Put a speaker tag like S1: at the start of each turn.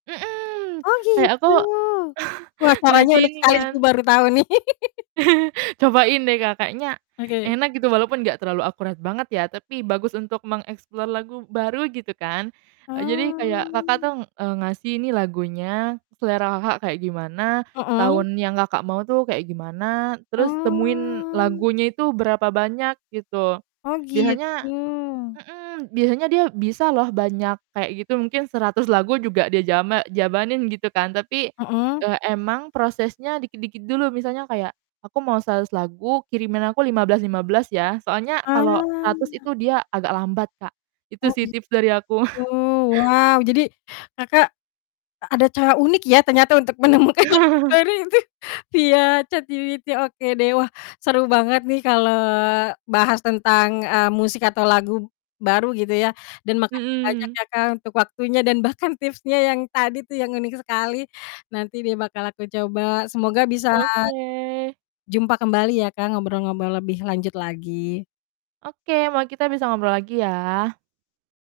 S1: Mhm,
S2: Oh
S1: kayak aku
S2: gitu, wah sarannya
S1: ngasih
S2: unik
S1: ini
S2: sekali aku
S1: kan.
S2: baru tahu nih.
S1: Cobain deh Kakaknya,
S2: Oke.
S1: enak gitu walaupun gak terlalu akurat banget ya tapi bagus untuk mengeksplor lagu baru gitu kan, jadi kayak Kakak
S2: Oh.
S1: tuh, ng eee, ngasih ini lagunya selera Kakak kayak gimana,
S2: Mhm.
S1: tahun yang Kakak mau tuh kayak gimana terus temuin
S2: Oh.
S1: lagunya itu berapa banyak gitu,
S2: Oh
S1: biasanya
S2: gitu.
S1: mhm, biasanya dia bisa loh banyak kayak gitu mungkin 100 lagu juga dia jama jabanin gitu kan tapi,
S2: Mhm.
S1: eee, emang prosesnya dikit-dikit dulu misalnya kayak, aku mau 100 lagu kirimin aku 15, 15 ya soalnya kalau
S2: Ah.
S1: 100 itu dia agak lambat Kak, itu
S2: Oh
S1: sih tips dari aku.
S2: gitu. wow jadi, Kakak, a ada cara unik ya ternyata untuk menemukan [unintelligible] iya ChatGPT ya oke deh wah, seru banget nih kalau bahas tentang, eee, musik atau lagu baru gitu ya dan makasih banyak
S1: Mhm.
S2: ya Kak untuk waktunya dan bahkan tipsnya yang tadi tuh yang unik sekali, nanti deh bakal aku coba semoga bisa,
S1: Oke.
S2: jumpa kembali ya Kak ngobrol-ngobrol lebih lanjut lagi.
S1: Oke moa kita bisa ngobrol lagi ya.